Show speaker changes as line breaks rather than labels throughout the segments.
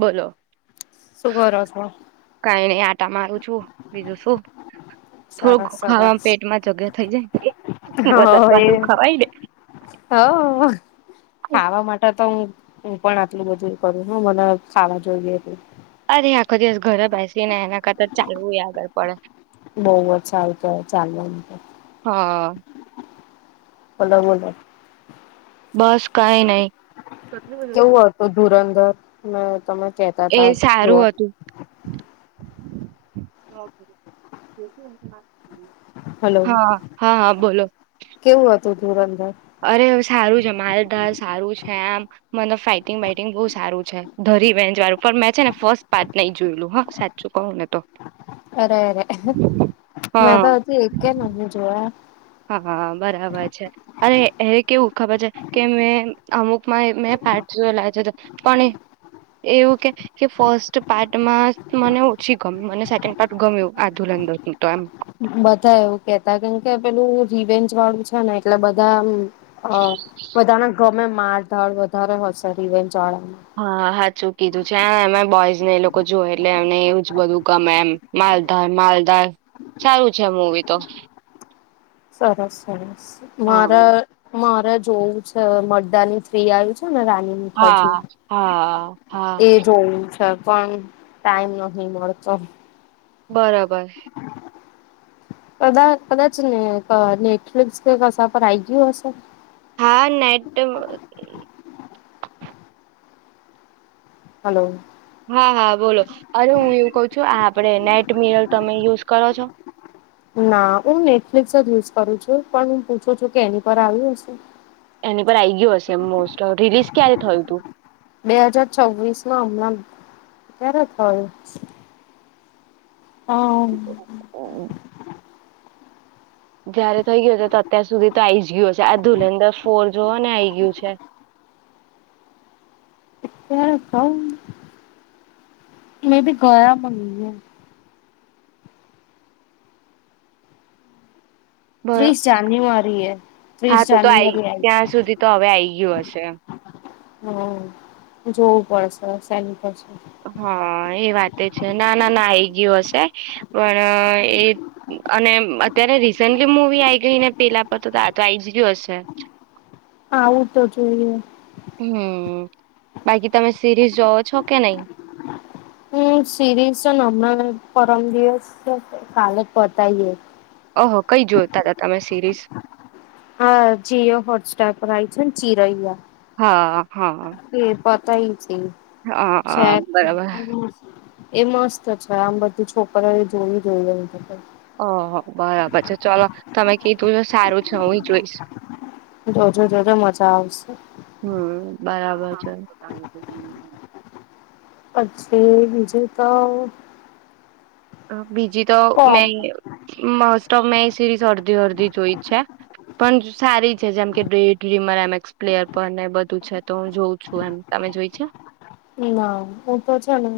બોલો.
શું કરો છો?
કાંઈ નઈ આટા મારું. હું બીજું શું?
સરસ,
થોડું ખાવા
સરસ.
પેટમાં જગ્યા થઈ જાય
હ
વધારે
એ.
પાતું ખવાય ને
હ ખાવા માટે તો હું હું પણ આટલું બધું કરું હું મને ખાવા જોઈએ એટલું.
અરે, આખો દિવસ ઘરે બેસી ને એના કરતા ચાલવુંય આવવું પડે.
બહુઅ જ સારું કેહવાય ચાલવું તો.
હા.
બોલો બોલો.
બસ કાઈ નહી.
કેવું હતું ધુરંધર? મે તમે કેતા
એ
તા
સારું
જોવા
હતું.
હલો
[inaudible] હા હા હા બોલો.
તું ધુરં
અરે સારું છે. મારે ડાર સારું છે આમ. મને ફાઈટિંગ વાઈટિંગ બહુ સારું છે ધરી બે જ વાળું પણ મેં છે ને ફર્સ્ટ પાર્ટ નહી જોયેલું હા સાચું કહું ને તો.
અરે અરે મેં
હા
તો હજી એકકે નહીં જોયા.
હા બરાબર છે. અરે એ કેવું ખબર છે કે મેં અમુકમાં માં મે પાર્ટ જોયેલા પણ એ એવું કે કે ફસ્ટ પાર્ટમાં મને ઓછી ગમી મને સેકન્ડ પાર્ટ ગમ્યું આ ધૂલંદોર ની તો એમ
બધા એવું કેતા કેમ કે પેલું રીવેન્જ વાળું છે ને એટલે બધા આમ હ બધા ના ગમે માડધાડ વધારે હોશેરી રે ચાડાના
ચુ કીધું છે એ એમાં બોયઝ ને એ લોકો જોય એટલે એમને એવું જ બધું ગમે એમ માલધાર માલધાર સારું છે મૂવી તો.
સરસ સરસ મારા
હા
મા ણે જોવું છે હવે મરદાની થ્રી આયું છ છે ને રાની મુખર્જીનું
હા હા
એ જોવું છે હ પણ ટાઈમ નથી મળતો.
બરબર.
કદા કદાચ ને ક નેટફ્લિક્સ કે કશા પર આઈ ગયું હશે?
હા નેટ
હલો.
હા, હા બોલો. અરે હું એવું કહું છું આ આપડે નેટ મિરલ તમે યુઝ કરો છો?
ના હું નેટફ્લિક્સ જ યુઝ કરું છું, પણ હું પૂછું છું કે એની પર આવ્યું હશે?
એની પર આઈ ગયું હશે મોસ્ટ. રિલીઝ ક્યારે થયું તું?
બે હજાર છવ્વીસ માં હમણાં, ક્યારે થયું? અહ
જયારે થઈ ગયો તો અત્યાર સુધી તો આઈ જ ગયું હશે. આ ધુલંધર ફોર જોવોને આઈ ગયું છે.
[inaudible] મે બી [unintelligible] ત્રીસ જાન્યુઆરી એ, ત્રીસ જાન્યુઆરીએ આયું.
ગયુ હશે એમ.
હમ્મ, જોવું પડશે શેની છે.
હા એ વાત એ છે. ના, ના, ના આઈ ગયું હશે, પણ એ અને અત્યારે રિસેન્ટલી મૂવી આઈ ગઈ ને પેલા પર તો-તો આ આઈ જ ગયું હશે.
આવું તો જોઈએ.
હમ્મ, બાકી તમે સિરીઝ જોઓ છો કે નહી?
હમ્મ, સિરીઝ છે હમણાં પરમ દિવસ છે કાલે જ પતાઇ દઈ.
ઓહો કઈ જોતા હતા તમે સિરીઝ
આ જીયો હોટ સસ્ટાર પર આવી છે ચિરૈયા.
હા. હા.
તઈ.
હા બરાબર
[unintelligible] એ મસ્ત છે આમ બધું છોકરીઓ એ જોવી જોઈએ.
ઓહો બરાબર છે ચલો, તમે કીધું છે સારું છે હું એ જોઈશ.
જો-જો, જો-જો મજા આવશે.
હમ [unintelligible]
પછી બીજું તો.
[unintelligible] બીજી તો
કોમ
મે મસ તો મેમે એ સિરીઝ અડધી અડધી જોઈ છે પણ સારી છે જેમ કે ડીડ લીમર એમક્સ પ્લેયર પણને બધું છે તો હું જોઉં છું એમ. તમે જોય છે?
ના હું તો છે ને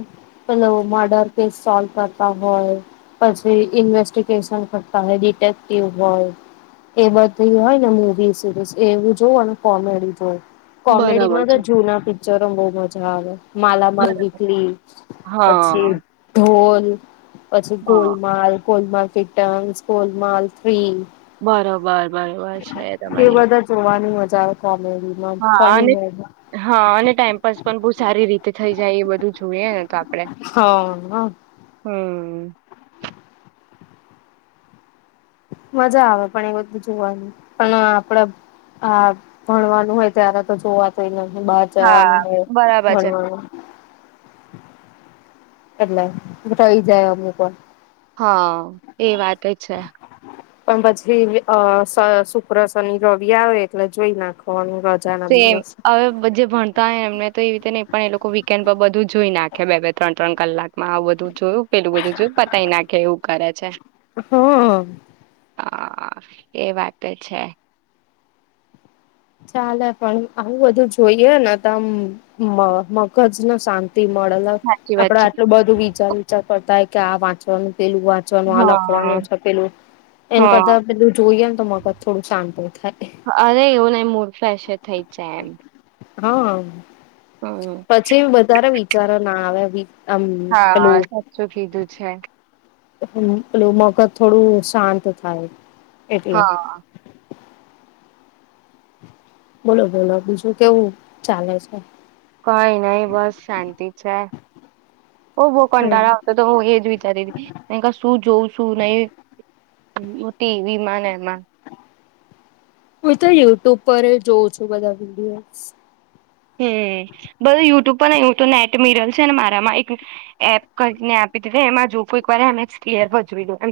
પેલો મર્ડર કેસ સોલ્વ કરતા હોય પછી ઇન્વેસ્ટિગેશન કરતા હોય ડિટેક્ટિવ હોય એ બધી હોય ને મૂવી, સિરીઝ એવું જોવું કોમેડી જોવ. કોમેડી
બરાબર
માં તો
છે
જૂના પિક્ચરો બઉ મજા હા, માલા માલ
બરાબર
વીકલી
હા
પછી બર પછી
હા
ગોલમાલ ગોલમાલ રિટર્નસ, ગોલમાલ થી
બરોબર બરોબર છે,
એ
તમારી વાત
બધા [unintelligible]
હા
ફની
અને
હોય
હા અને ટાઈમપાસ પણ પૂછ સારી રીતે થઈ જાય એ બધું જોઈએ ને તો આપ
હ
હમ
મજા આવે પણ એ બધું જોવાનું પણ આપડે આ ભણવાનું હોય ત્યારે તો જોવા તોય નહી બાર
હા
જવાનું હોય
બરાબર છે
ભણવાનું એટલે થઈ જાય અમુક વાર
હા, એ વાત છે
પણ પછી અ શુક્ર, શની, રવિ આવે એટલે જોઈ નાખવાનું રજાના
તે
દિવસ
હવે જે ભણતા હો એમને તો એ રીતે નહી પણ એ લોકો વીકેન્ડ પર બધું જોઈ નાખે બે, બે, ત્રણ, ત્રણ કલાકમાં આવુ બધું જોયું પેલું બધું જોયું, પતાય નાખે એવું કરે છે
હા
હા એ વાત છે.
ચાલે પણ આવું બધું જોઈએ ને ત મગજને શાંત મળે,
સાચી વાત
આપડે
છે
આટલું બધું વિચાર વિચાર કરતા ક્યા આ વાચવાનું. પેલું વાંચવાનું આ
હા
લખવાનું છે પેલું, એના
હા
કરતા પેલું જોઈએ ને તો મગજ થોડું શાંત થાય.
અરે એવું નઈ મૂડ ફ્રેશ થઈ જાય એમ.
હમ.
હમ
પછી વધારે વિચારો ના આવે. વી આમ
હા સાચું કીધું છે.
એટલ મગજ થોડું શાંત થાય. એટલે
હા.
બોલો બોલો બીજું કેવું ચાલે છે?
કઈ નઈ બસ શાંતિ છે. ઓ બહ કંટાળા આવતા તો હું એજ વિચારી હતી, શું જોઉું શું નહી. મોતી વિમાન એમાં.
હું તો યુટ્યુબ પર જોઉં છું બધા વિડીયો.
પણ એ તો નેટ મિરલ છે ને મારામાં એક એપ કરીને આપી દીધી એમાં જો કો એક વા ભ જોવી દ એમ.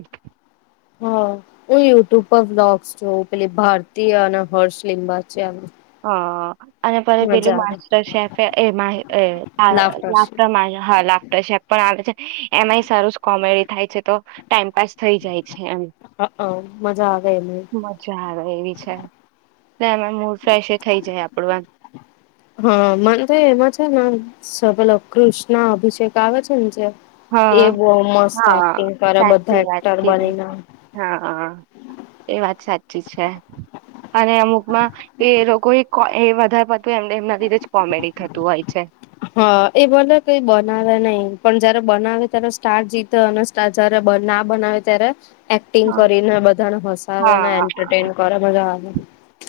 હા. હું યુટ્યુબ પર વ્લોગ્સ જોઉં પેલી ભારતી અને હર્ષ લિંબાચીયા ના.
હા અને પ પેલું માસ્ટર શેફ એ [unintelligible]
લાફ્ટર
લાફ્ટર શેફ પણ આવે છે, એમાંય સારુંસ કોમેડી થાય છે તો ટાઈમપાસ થઈ જાય છે એમ
અહં મજા આવે એમાંય.
મજા આવે એવી છે. ને એમાય [unintelligible] ફ્રેશ એય થઈ જાય આપડું એમ.
હા મને તો એમાં છે સબલ ઓફ કૃષ્ણ અભિષેક આવે છે ને જે એ
હા,
બહુ મસ્ત
હા
એક્ટિંગ કરે
સાચી
બધા
વાત
એક્ટર
કીધી,
બનીને
હા. એ વાત સાચી છે, અને અમુકમાં એ લોગો એ વધાર પડ
હા એ ભલે કઈ બનાવે નહી પણ જયારે બનાવે ત્યારે સ્ટાર જીતે, અને [unintelligible] જ્યારે ના બનાવે ત્યારે એક્ટિંગ
હા,
કરીને બધાને હસાવે ને
હા, હા.
એન્ટરટેન કરે મજા આવે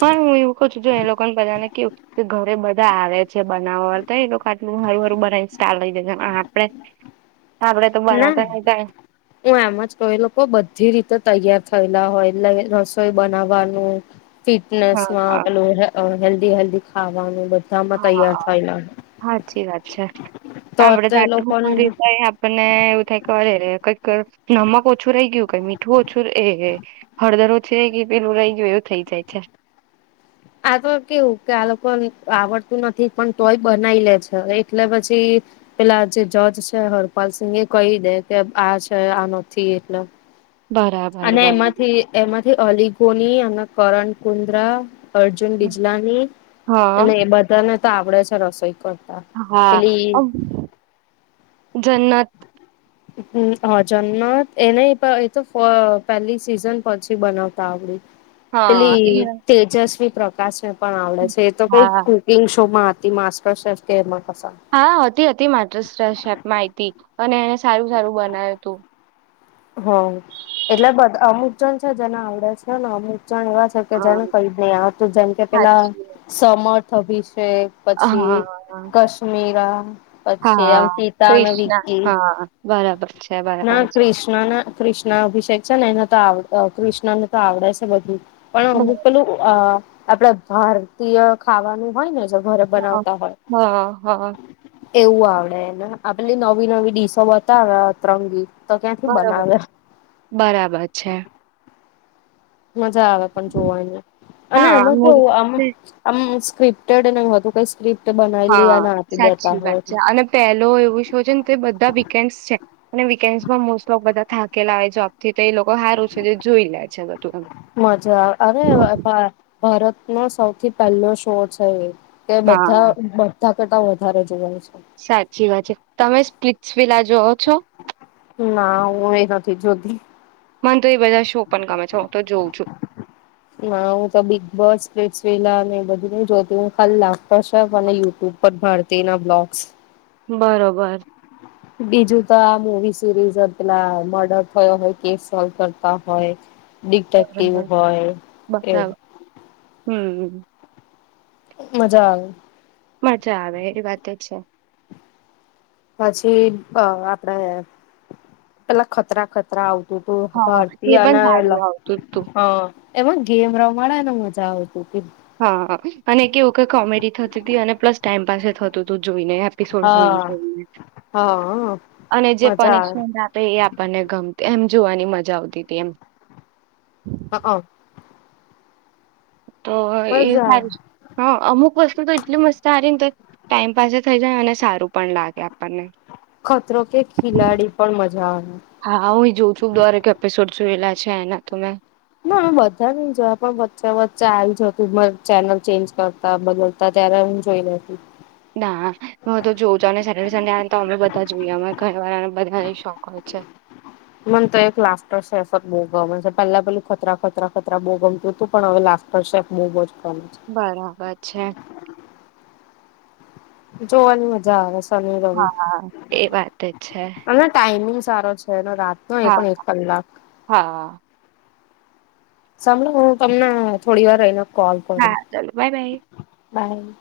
પણ હું એવું કઉં છું કે જો એ લોકોને બધાને કેવું ઘરે બ [unintelligible] જે બનાવા [unintelligible] બહું હારું-હારું બનાઈને સ્ટાર લઈ જાય ને આપડે આપડે તો
ના.
બનાતા નતા
હું એમ જ કહું એ લોકો બધી રીતે તૈયાર થયેલા હોય, એટલે રસોઈ બનાવાનું ફિટનેસ
હા
માં
હા
પેલું હેલ્ લ્દી ખાવાનું બધુ
હા, સાાચી વાત છે.
તો
હા, આપડે
એ
[unintelligible]
લોકોને
ઉપર તો આપને એવું થાય કરે કઈક નમક ઓછું રહી ગયું કઈ મીઠું ઓછું એ એ હળદર ઓછી રહી ગય પેલું રહી ગયું એવું થઇ જાય છે.
આ તો કેવું કે આ લોકો આવડતું નથી પણ તોય બનાવી લે છે એટલે પછી પેલા જે જજ છે હરપાલ સિંંગ એ કહી દે કે આ છે આ નથી એટલે
બરાબર
અને
બરાબર
એમાંથી એમાંથી અલી કોની અને કરણ કુંદ્રા અર્જુન બિજલાની
હા.
અને એ બધાને તો આવડે છે રસોઈ કર
હા, આ જન્નત
હમ્મ હા જન્નત એને એ તો પેલી સિઝન પછી બનાવતા આવડી.
હા એ
પેલી તેજસ્વી પ્રકાશને પણ આવડે છે. એ તો કઈક
હા
કુકિંગ શો માં હ તા કંઇક માસ્ટર સેફ કે એમાં. કસા
હાતી હતી. મા માહિતી એને સારું સારું બનાવ હતું.
હમ, એટલે બધા અમુક જન છે જેને આવડે છે ને ને અમુક ણ એવા છે કે
હા
જેને કઈ નહી આવતું જેમ કે પેલા
સાચી
સમ છવીસ. પછી
હા
કશ્મીરા, પછી એમ
હા
પિતા અને
ક્રિષ્ના
વકી,
હા બરાબર છે
ના
બરાબર છે
કિષ્ણ. કૃષ્ણ અભિષેક છે ને એને તો આવ કૃષ્ણ આવડે છે બધું.
હ
પણ હુ પેલું અ આપડે ભારતીય ખાવાનું હોયને જે. ઘરે બનાવતા હોય
હા હા હા.
એવું આવડેને આ પેલી નવી નવી ડીશો બતાવે અતરંગી. ક્યાંથી
બરોબર
બનાવે
બરાબર છે.
મજા આવે પણ જોવાની, અને
હા
એમાં જો
મૂર્તિ
આમ આમ સ્ક્રિપ્ટડ નઈ હતું સ્ક્રિપ્ટ બનાવેલી
હા
અને આપી દેતા
સાચી
હોય
વાત છે
એટલે
અને પેલો એવું શું છે ને તે બધા વીકેન્ડ છે. અને વીકેન્ડમાં મો બધા થાકેલા જો આપથી તે લોકો. તો હારું છે જે જોઈ લે છે બધું.
મજા આવે અરે ભા ભારતનો સૌથી પહેલો શો છે એ. કે બધા
હા
બધા કેટલા વધારે જવાય છે.
સાચી વાત છે તમે સ્પ્રિટ્સ વીલા જોઓ છો?
ના હું એ નથી જોતી.
મને તો એ બધા શો પણ ગમે છે હું તો જોઉં છું.
ના હું તો બિગ બોસ, સ્પ્રિટ્સ વીલા એ બધું ન જોતી હું ખાલી લાફ્ટર શો ને યુટ્યુબ પર ભારતી એના વિલોગ્સ.
બરોબર.
બીજું તો આ મુવી સિરીઝ પેલા મર્ડર થયો હોય કેસ સોલ્વ કરતા હોય ડીટેેક્ટિવ
બરાબર
હોય એવુ
હમ્મ.
મજા આવે.
મજા આવે એ વાતે છે.
પછી આપડે પેલા ખતરા ખતરા આવ તું
હા
ભારતી
એ પણ
આના
સારું
એલા.
આવતું જ તું
હા એમાં ગેમ રમાડે એને મજા આવતીતી.
હા, અને એ વખત કોમેડી થતી હતી અને પ્લસ ટાઈમ પાસે થતુંતું. જોઈને એપિસોડ જોઈ
હા હા
[unintelligible] અને જે
મજા
પનિશમેન્ટ આપે એ આપણને ગમતી એમ જોવાની મજા જાવતી તી એમ.
હઅ.
તો એ
આવે
સારી છે. હા અમુક વસ્તુ તો એટલી મસ્ત હારી ને તે ટાઈમ પાસે થઇ જાય અને સારું પણ લાગે આપણને.
ખતરો કે ખિલાડી પણ મજા આવે.
હા, હું એ જોઉં છું દરેક એપિસોડ. જોયેલા છે એના તો મેં.
ના બધા નહી જોયા પણ વચ્ચે વચ્ચા આવી જતું મ ચેનલ ચેન્જ કરતા બદલતા ત્યારે હું જોઈ લેતી.
ના હું તો જોઉં છું અને સેટરડે સન્ડે આવે ને તો અમે બધા જોઈએ અમે ઘરવાળાને બધાને શોખ હોય છે
મને તો એક લાસ્ટર શેફ અજ બહુ ગમે છે. પેલા પેલું ખતરા ખતરા ખતરા બહુ ગમતું તું પણ હવે લાસ્ટર શેફ બહુ અજ
બરાબર છે.
જોવાની મજા આવેશ
હા હા એ વાત તે છે.
અને ટાઈમિંગ સારો છ છે એનો રાત નો એ
હા
પણ એક કલાક.
હા
સાંભળો હું તમને થોડી વાર રહીને કોલ કરું
હા, ચલો બાય બાય.
બાય.